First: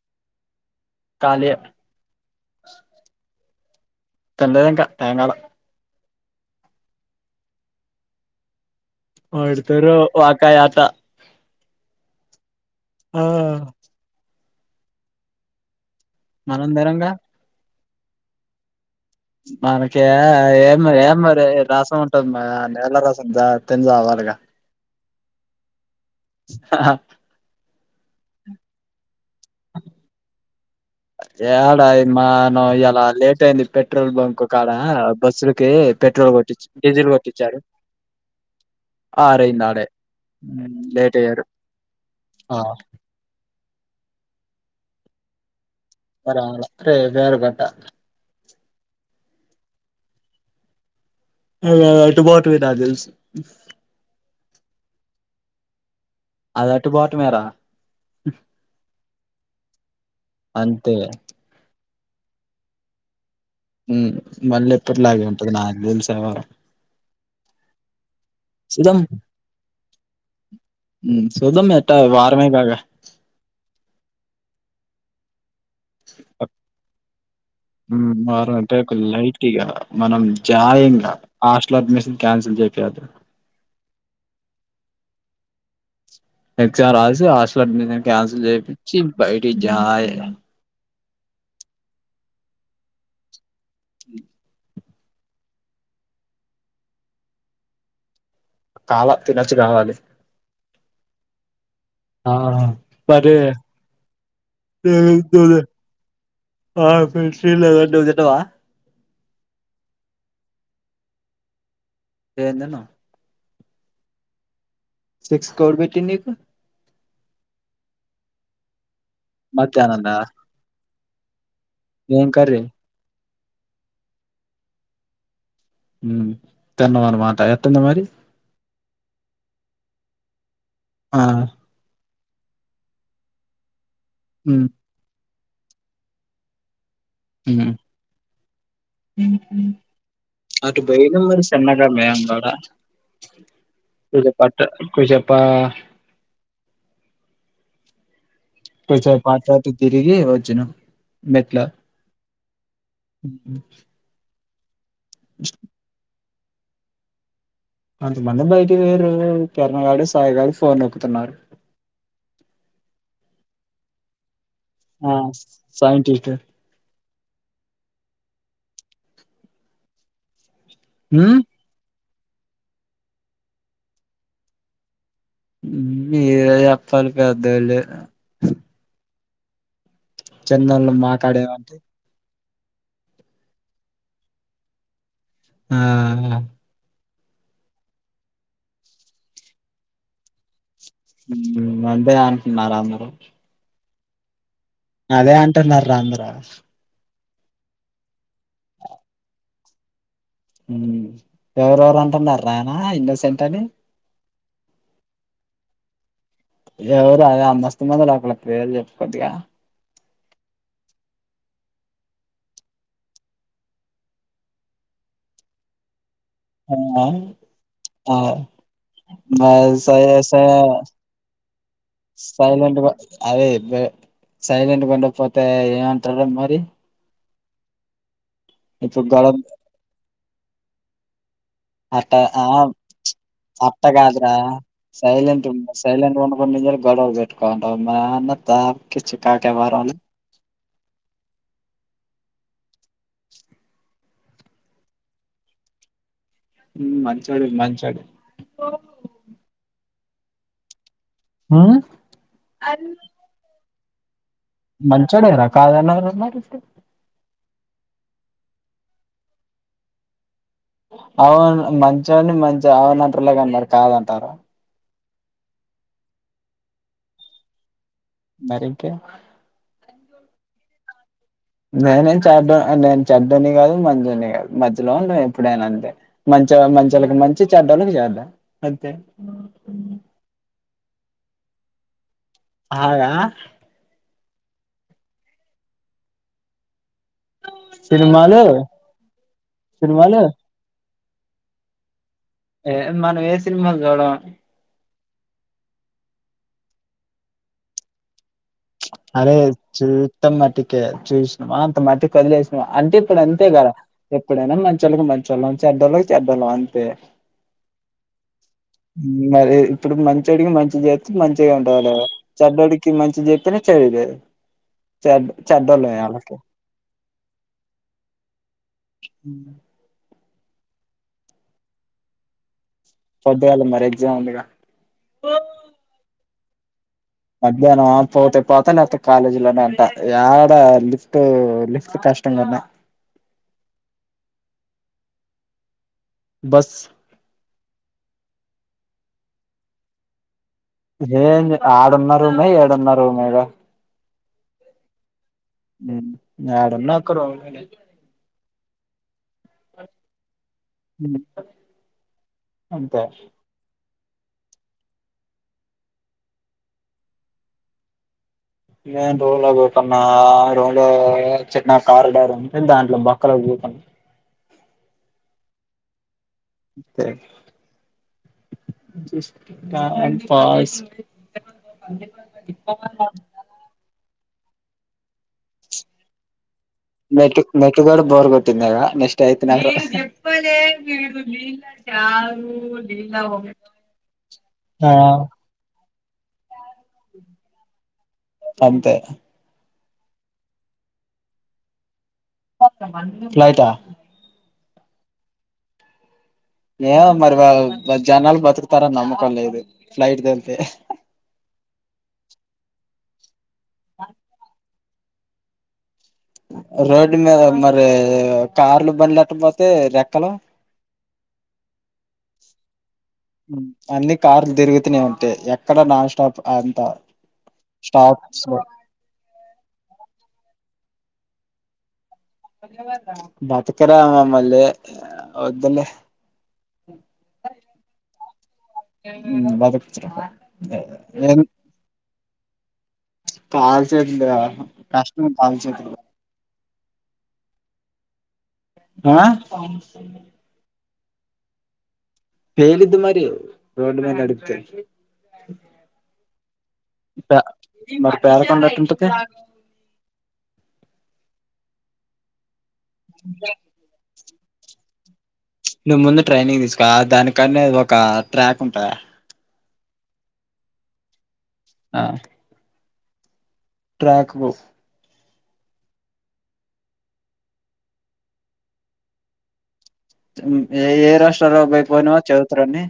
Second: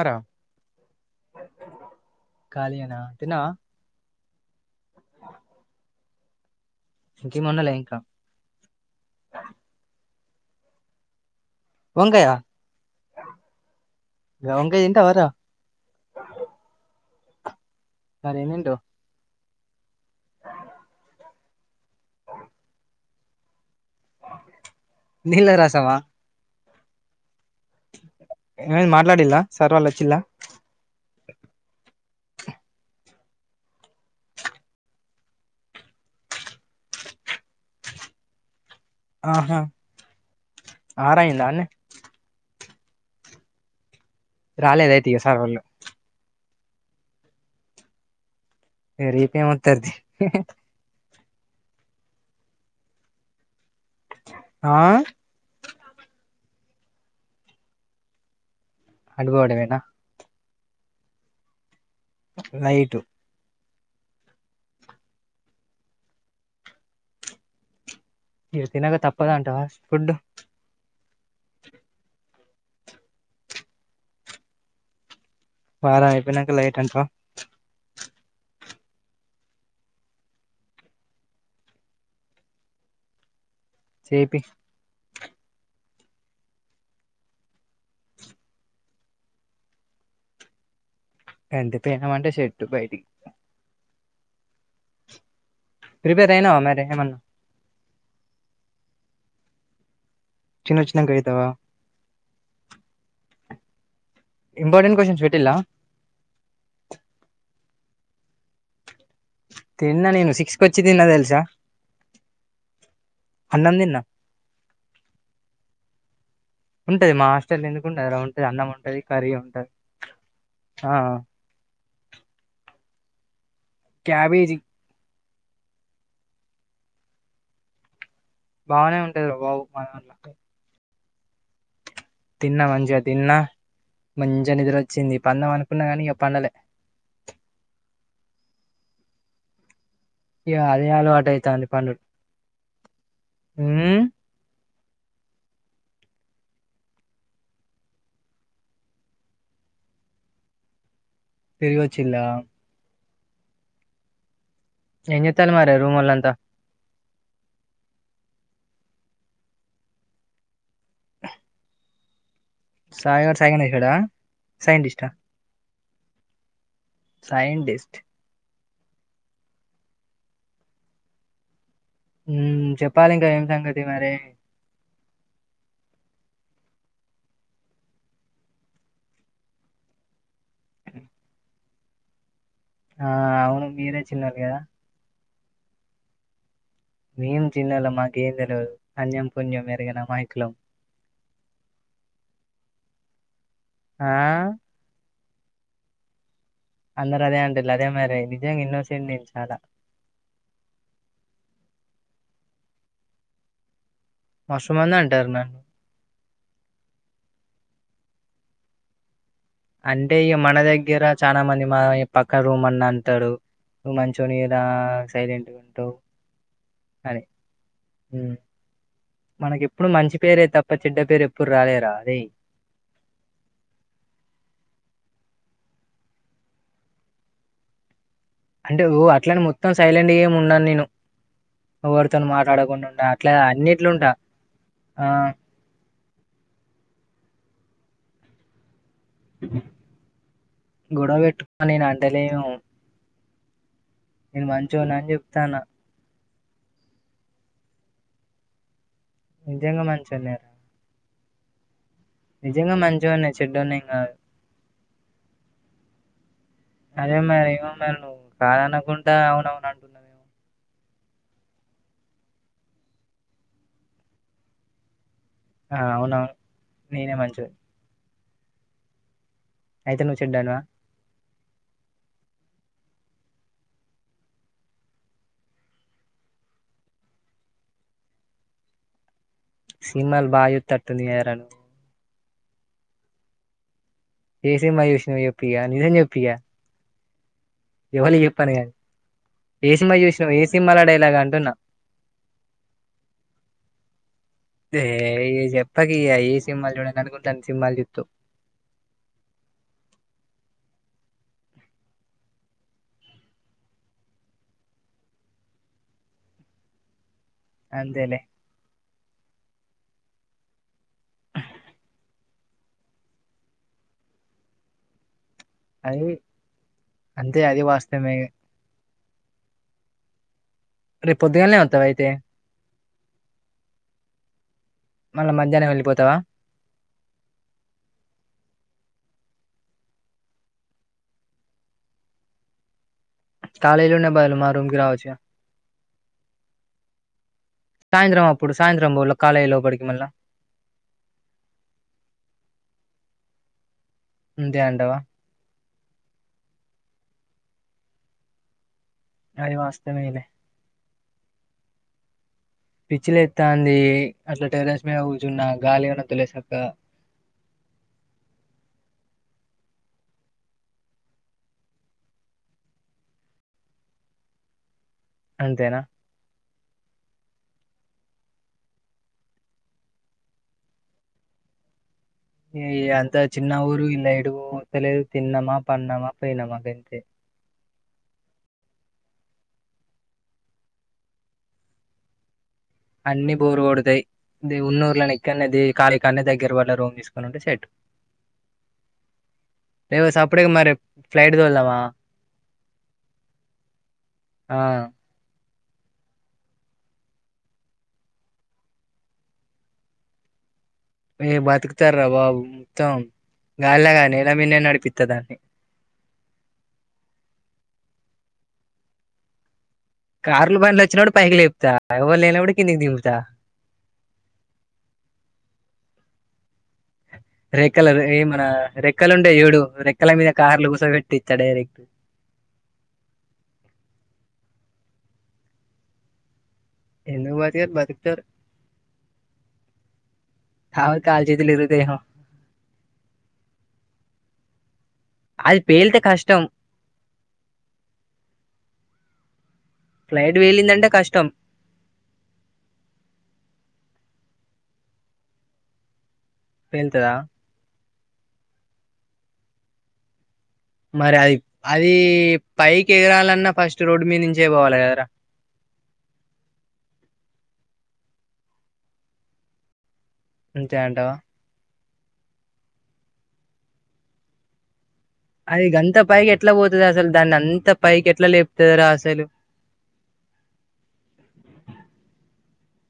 అర కాలియ కాళీయేనా తిన్నవా తండే దిమ్కా టైమ్ కాల ఇంకేముండేలే ఇంకా వాడుతరు వాకాయత వంకాయ ఆ గా వంకయ దింటవరా మనం తినంగా మరేం తింటావ్ మనకి ఏం ఏం రసం ఉంటది మ నీల రసం తిని చావాలి నీళ్ల రసమా ఆ ఏ మాట్లాడిల్లా సర్ వాళ్ళు వచ్చిలా యాడా ఇ మానవ ఇలా లేట్ అయింది పెట్రోల్ బంక్ కాడా బస్సులకి పెట్ పెట్రోల్ కొట్టొచ్చి డిజెల్ కొట్టిచ్చి ఆహా ఆరైంది ఆడే లేేట్ ఆర్ అయ్యారు అయిందా అన్నే రాలేదైతే ఇగ సార్ వాళ్ళు గట్ట పెరిగితేయేమవుతాది అట్టు బటావి నాకు తెలుసు ఆ అది అట్టుబోటమే రా అనుభవడమేనా అంతే లైటు మళ్ళీ ఎప్పటిలాగే ఉంటది నాలుగు శనివారం ఇగ తినక తప్పదా అంటావా ఫుడ్ చూదం ఏట వారమేగా పగలైపోయినక లైటెంటవ్ వారు అంటే ఒక లైట్గా మనం జాయంగా హాస్టల్ అడ్మిషన్ క్యాన్సిల్ చెపియదు చెప్పి ఎక్జామ్ రాసి హాస్టల్ అడ్మిషన్ క్యాన్సిల్ చేపించి బయటి జాఏ ఎంటపోయినం అంటే షర్ట్ బయటికి అ ప్రిపేయర్ అయినవ మరి ఎగ్జామ్ అన్నావ్ కాల తినచుకగని తినొచ్చినంక అయితవా ఆ మరే ఇంపార్టెంట్ క్వశ్చన్స్ పిజ్జా పెట్టిల్లా అలాంటివి తిన్నావా తిన్నా నేను సిక్స్ కొచ్చి తిన్ననేను తెలుసా ఎంతిన్నావ్ అన్నం తిన్న సిక్స్ కి ఎవరు పెట్టిరు నీకు ఉంటది మా హాస్టలో ఎందుకుండదురా అన్నం ఉంటంది కర్రీ ఉంటది మధ్యాహ్నం దా ఆ ఏం కర్రీ క్యాబేజి తిన్నావా అన్నమాట ఎంతతినవ్ మరి బానే ఉంటది అబ్బా ఉపమాన్నక ఆ తిన్న మంచిగా తిన్నా మంచిగా ఉమ్ నిద్ర వచ్చింది పందం అనుకున్న కానీ ఇక పందలే ఉమ్ ఇక మాకు అదే అలవాటు బైలుల అయితాంది సన్నగా పండుడు మేం కూడా ఉమ్ కొంచెంప కొంచెం పర్కంత తిరిగి వచ్చిన పెరిగి వచ్చిలా హ ఏం చేస్తారు మరి రూమ్ వాళ్ళు అంతా కొంతమంది బయటి పొయ్యారు కిరణగాడు సాయి గాడు ఫోన్ నొక్కుతున్నారు సాయిగాడు సాయిగానే ఎసిరా ఆ సైన్ టిటా సైంటిస్ట్ ఉమ్మ్ ఉ చెప్పాలి ఇంకా ఏం సంగతి మరి మీరే చెప్పాలి పెద్దళ్ళు చెన్నళ్లు మక్కడ ఏం ఉంది ఆ అవును మీరే చిన్నోళ్లు కదా ఆ ఏం చిన్నోలం మాకేం తెల్వదు అన్యం పుణ్యం ఎరుగని అమాయకులం అదే అంటున్నారా అందరు ఆ అదే అంటున్నారు అందరు అందరు అదే అంటు అదే మరి నిజంగా ఇన్నోసెంటు నేను చాలా ఎవరెవరు అంటున్నారు రానా ఇన్నోసెంట్ అని మస్తుమంది అంటారు నన్ ఎవరు ఆ అదే మస్త మందుల పేర్లు చెప్పుకోద్గా అంటే ఇగా మన దగ్గర చానా మంది మా పక్క రూమ్ అన్నా అంటాడు నువ్వు మంచోనివి రా సైలెంట్గా ఉంటావు ఆ అని ఆ ఉమ్. మ మనకి స ఎప్పుడు మంచి స పేరే తప్ప చెడ్డ పేరు ఎప్పుడు రాలేరా అదే సైలెంట్ గా అదే సైలెంట్ గా ఉండక పోతే ఏమంటారు మరి అంటే ఇప్పుడు గొడవ అట్లానే మొత్తం సైలెంట్ ఏం ఉండన్ నేను అట్ట ఎవరితో ఆ మాట్లాడకుండా ఉంటా అట్లా అన్నిట్లుంటా అట్టకాదురా ఆ, సైలంట్ ఉ సైలంట్ జరు గడవ పెట్కోంటా మనం ధా గొడవ పెట్టుకోని నేన్ అంటలేను నేను మంచోనని చెప్తాన్న మంచోడివి మంచోడీవి నిజంగా మంచి అన్నారు ఆ నిజంగా మంచొన్నే చెడ్డోడ్ని కాదు మంచోడే రా కాదు అన్నారట్ల అదే మరి ఏమో మ నువ్వు కాదనుకుండా అవునవున అంటున్నవ్ అవును మంచి అని మంచి అవునంటర్లాగా అన్నారు కాదంటార ఆ అవునవును నేనే మంచోన్నీ మరి ఇంకే అయితే నువ్వు చెడ్డోనివా నేనే చడ నేను చెడ్డని కాదు మంచోని కాదు మధ్యలో ఎప్పుడైనా అంతే మ చొ మంచోళ్ళకు మంచి చెడ్డోలకి చెడ్డ అంతే సినీమల్ బా హిట్ వస్తాది కదరా అవునా ఏ సినిమా చూసినవి క నిజం చెప్పు ఇగా ఎవళ సినిమాలు చెప్పాను కానీ ఏ సినిమా సినిమాలు చూసినావు ఏ సినిమాాల డైలాగ్ అంటున్నా ఏ మనం ఏ సినిమాలు చూడము ఏ చెప్పక ఏ సినిమాలు చూడని అనుకుంటాను సినిమాలు చుత్తూ అరే చూస్తాం మట్టికే చూసినాం అంత మట్టికి వదిలేసినాం అంటే ఇప్పుడు అంతే కదా ఎప్పుడైనా మంచళ్ళకి మంచోళ్ళ చెడ్డోళ్ళకి చెడ్డోళ్ళం అంతే అంతేలే మరి ఇప్పుడు మంచోడికి మంచి చేత్తె మంచిగా ఉంటాట చెడ్డోడికి మంచి చే ఇతనే చెయిదే చె అది అంతే అది వాస్తమే రేపు పొద్దుగాల్నే వత్తవా అయితే పొద్దుగాల మరి ఎగ్జామ్ ఉందిగా మళ్ళా మధ్యాహ్నం వెళ్ళిపోతావా మధ్యాహ్నం ఆ పోతే పోత లేతే కాలేజీ లోనే అంట ఎడా లిఫ్ట్ లిఫ్ట్ క కష్టంగాద కాలేజీలుండే బాద్లు మా రూమ్కిరావచ్చుగా బస్ సాయంత్రం అప్పుడు సాయంత్రం పోల కాలేయ్ లోపటికి మళ్ళా ఏంది ఆడున్నా రుమే ఏడున్నారుమేగా అంతే అంటవా యడున్నా ఒక రూమినే అది వాస్తమేలే ఉమ్ పిచ్చిలేత్తంది అట్లా టెర్రస్ మీద కుచున్న గాలి గన్నత్తలేద్ సక్కగా నేను రూంలో కుసున్నాన్ ఆ రోంలో రోజ చిన్న కారిడా ఉంటె దాంట్లో బక్కర అంతేనా ంతే టై పాస్ ఏ ఇదంత చిన్న ఊరు ఇండ్ల ఎడు పోవత్తలేదు తిన్నమా పన్నమా పొయినమ గ బైట్ నెట్టు గడ బోర్ కొట్టింద్ గదా నెక్ట్ ఐత్ నాక్ అన్ని బోర్ కొడతై దే ఆ ఉన్నూర్లనే ఇక్కన్నే దే కారి కాన్నే దగ్గర వాళ్ళ రూమ్ తీసుకునింటే సెట్ అంతే ఎవో సప్పుడేక మరి ఫ్లైట్తోళ్దమా ఫ్లైటా ఆ ఏమో మరి వాల్ వాళ్ జనాలు బతుకుతారని నమ్మకం లేదు ఫ్లైట్ తోల్ళ్తే ఏ బత్కతరాబాబు త్తమ్ గాల్ల గాద్ నెల మీన్నే నడిపిత్త దాన్ని రోడ్ మీద మరి కార్లు బండ్లు ఎట్ట పో కార్లు బండ్లు వచ్చినప్పుడు పైకి లేపుతా ఎవరు లేనప్పుడు కిందికి దింపుతా అన్ని కార్లు తిరుగుతూనే ఉంటై ఎక్కడ నాన్ స్టాప్ అంతా రెక్కల్లర్ ఏం రా రెక్కలు ఉంటై చూడు రెక్ క్కల మీద కార్లు కూసో పెట్టిత్తా డైరెక్ట్ బతకరా మమ్మళ్లే వద్దులే ఎందుక్ బతకర్ బతుకుతర్ ఉమ్ బద్కుత కాకపోతే కాలు ఎన్ చేతులు ఇరుగుతాయేమో కాల్స్ండ్ రా కష్టం కాల్ అది సెత్లు పేలితే కష్టం ఆ ఫ్లైట్ వెల్లిందంటే కష్టం పేలిద్ది మరి రోడ్డు మీద నడ్పితే వెళ్తుదా మరి పేర కొండ ఎటుంటది. మరి అది అది పైకి ఎగరాలన్నా ఫస్ట్ రోడ్డు మీద నుంచే పోవాలి కదరా నువ్ ముందు ట్రైనింగ్ తీసుకో దానికన్నా ఒక ట్రాక్ ఉంటంద అంతే అంటావా ఆ ట్రాక్కువు అది అంత పైకి ఎట్లా పోతుంది అసలు దాన్ని అంత పైకి ఎట్లా లేపుతుంది రా అసలు ఏ ఏ రాష్ట్రలకు పోయినవ్ చ ప్రణి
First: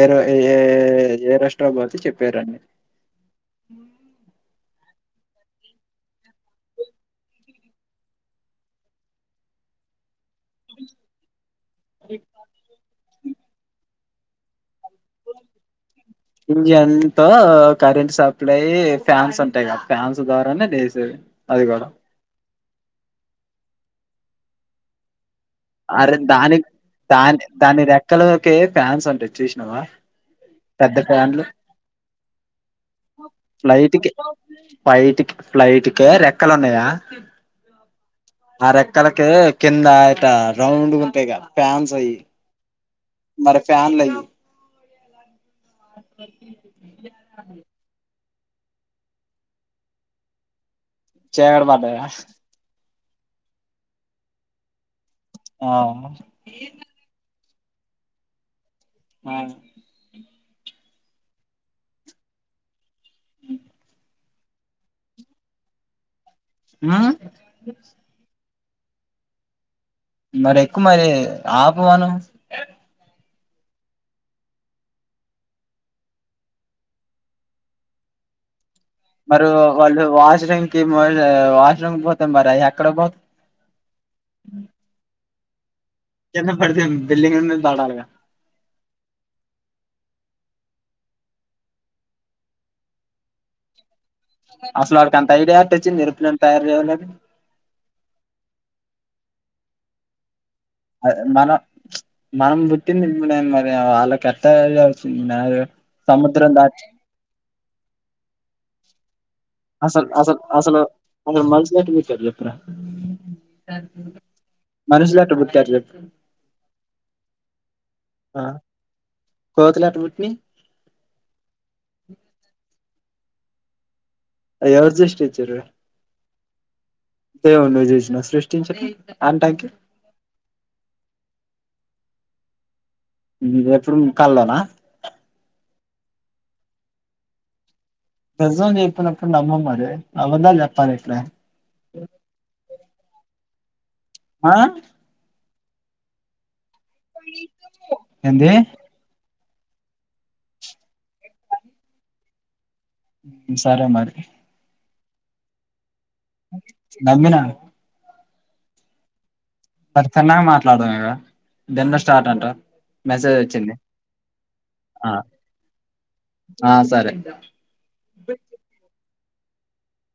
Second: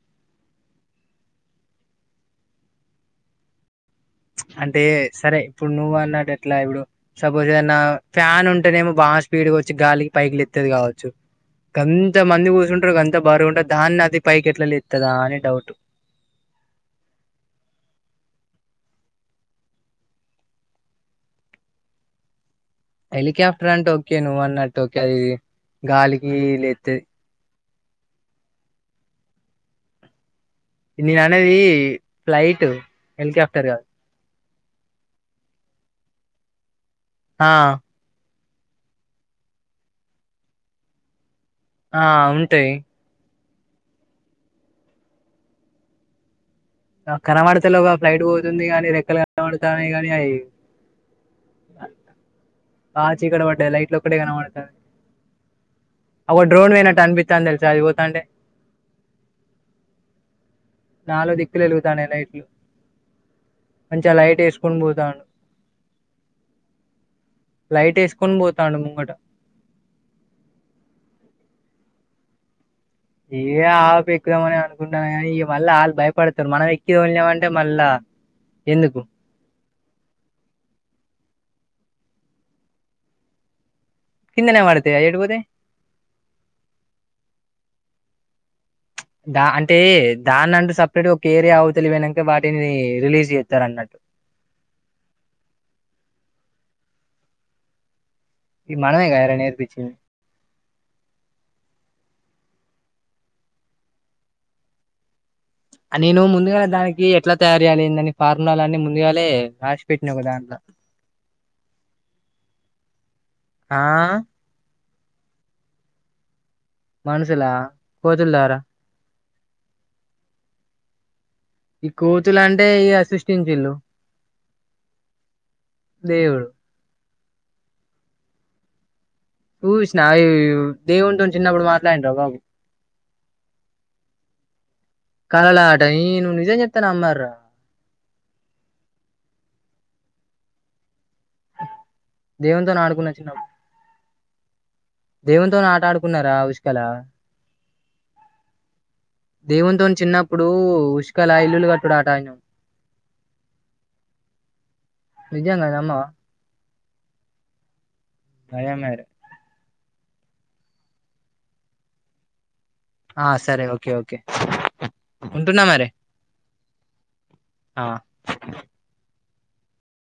ఏ ఏ ఏ రాష్ట్ర పోతేకి చెప్పారుడి హ అంటే సరే ఇప్పుడు నువ్వు అన్నాడు ఎట్లా ఇప్పుడు సపోజ్ ఏదనా ఫ్యాన్ ఉంటేనేమో బాగా స్పీడ్గా వచ్చి గాలి పైకిలు ఎత్తేది కావచ్చు ఎంత మంది కూర్చుంటారు అంత బరుగా ఉంటంది దాన్ని అది పైకి ఎట్లా లేత్తదా అని డౌట్ ఇంజన్ంత కరెంట్ సా డాయి ఫ్యాన్స్ అంటాయి కదా ఫ్యాన్స్ ద్వారానే లేసేది అది కూడా హలికాప్టర్ అంట ఓకే నువ అన్ నట్ ఓకే అది అరే గాలికి దాని లేత్తది దాని దాని రెక్కలోకే ఫ్యాన్స్ ఉంటాయి చూసినావా? పెద్ద నేను ఫ్యాన్లు అన్నది ఫ్లైట్ హెలికాప్టర్ కాదు ఫ్లైట్ కి ఫ్లైట్ కి రెక్కలు ఉన్నాయా? ఆ ఆ రెక్కలకె కింద ఆయిత రౌం గుంతా ఇకా ఆ ఉంటాయి మరి ఫ్యాన్ లేై ఓకే కనమడత లో ఒక ఫ్లైట్ పోతుంది కానీ రెక్కలు కనబడతానే కాగానీ అవి చీడ పడ్డద ఆ చీకడ పడ్డే లైట్ అక్కడ కనపడతది ఆ ఆ డ్రోన్ వేనంట అన్పి తను తెలిస అయిపోతాంటే ఆ నాలో దిక్కులు వెలుగుతానే లైట్లు మంచిగా లైట్ చేసుకున్ పోతాను ఆ లైట్ వేసుకొని పోతాడు ముంగట మరి ఎక్కు మరి ఆపువాను ఇవే ఆప ఎక్కుదామని అనుకుంటాను కానీ ఇక మళ్ళీ వాళ్ భయపడుతుారు మనం ఎక్కిద వెళ్ళామంటే మళ్ళా ఎందుకు మరి వాళ్ళు వాష రంగ్ కి మరే వా ఇట్లం బొత మరి అక్కడ బొ కిందనే మడతేయా ఏడబోదె చిన్నగా పడితే బిల్డింగ్ మీద పడాలిగా దా అంటే దాన్ని అంటూ సపరేట్గా ఒక ఏరియా అవ తెలి పోనాక వాటిని రిలీజ్ చేస్తారు అన్నట్టు అసలు ఆడికి అంత ఐడియాట్టచ్చ నిరుపులం తయారు చేన ఈ మనమేకార నేర్పిచ్చి అద మనం మనం పుట్టింది మరి వాళ్ళకిట్టవుతుంది. నేను ముందుగానే దానికి ఎట్లా తయారు చేయాలిందని ఫార్ములాల అన్ని ముందుగానే అసలు అసలు అసలు అసలు మనసునట్ విచ్చారు చెప్పురా ఆ మనసులాట్ట బు క్యాట్లు మనసులా కోజల్ దారా కోతులటుమిట్ని ఈ కూతులు అంటే ఇ అ సృష్టించల్ళు అయి ఏవరు సృష్టించురు దేవుడు ఏవన్న జూసిన సృస్టించే చూసిన అవి దేవుంటు చిన్నప్పుడు మాట్లాడిన రావు బాబు ఎప్పుడు కల్లోనా డై నువ్వు నిజం చెప్తాను అమ్మర నిజం చెప్పనప్పుడు నమ్మమరి అబద్దాలు చెప్తాది దేవుంతోఆడుకోని వచ్చినాం ఆ దేవునితోఆట ఆడుకున్నారా? ఉసుకలా ఏంది దేవుంతో చిన్నప్పుడు ఉసుకాల ఇల్లులు కట్టుడు ఆటానామ్ సరే మరి నిజంగాద్ అమ్మ దమ్మినా ఆయామెరి మరి చిన్నగా మాట్లాడదాం ఇద దెన్లో స్టార్ట్ అంటా ఆ సరే ఓకే ఓకే ఆ ఉంటున్నా మరి ఆ సరే ఆ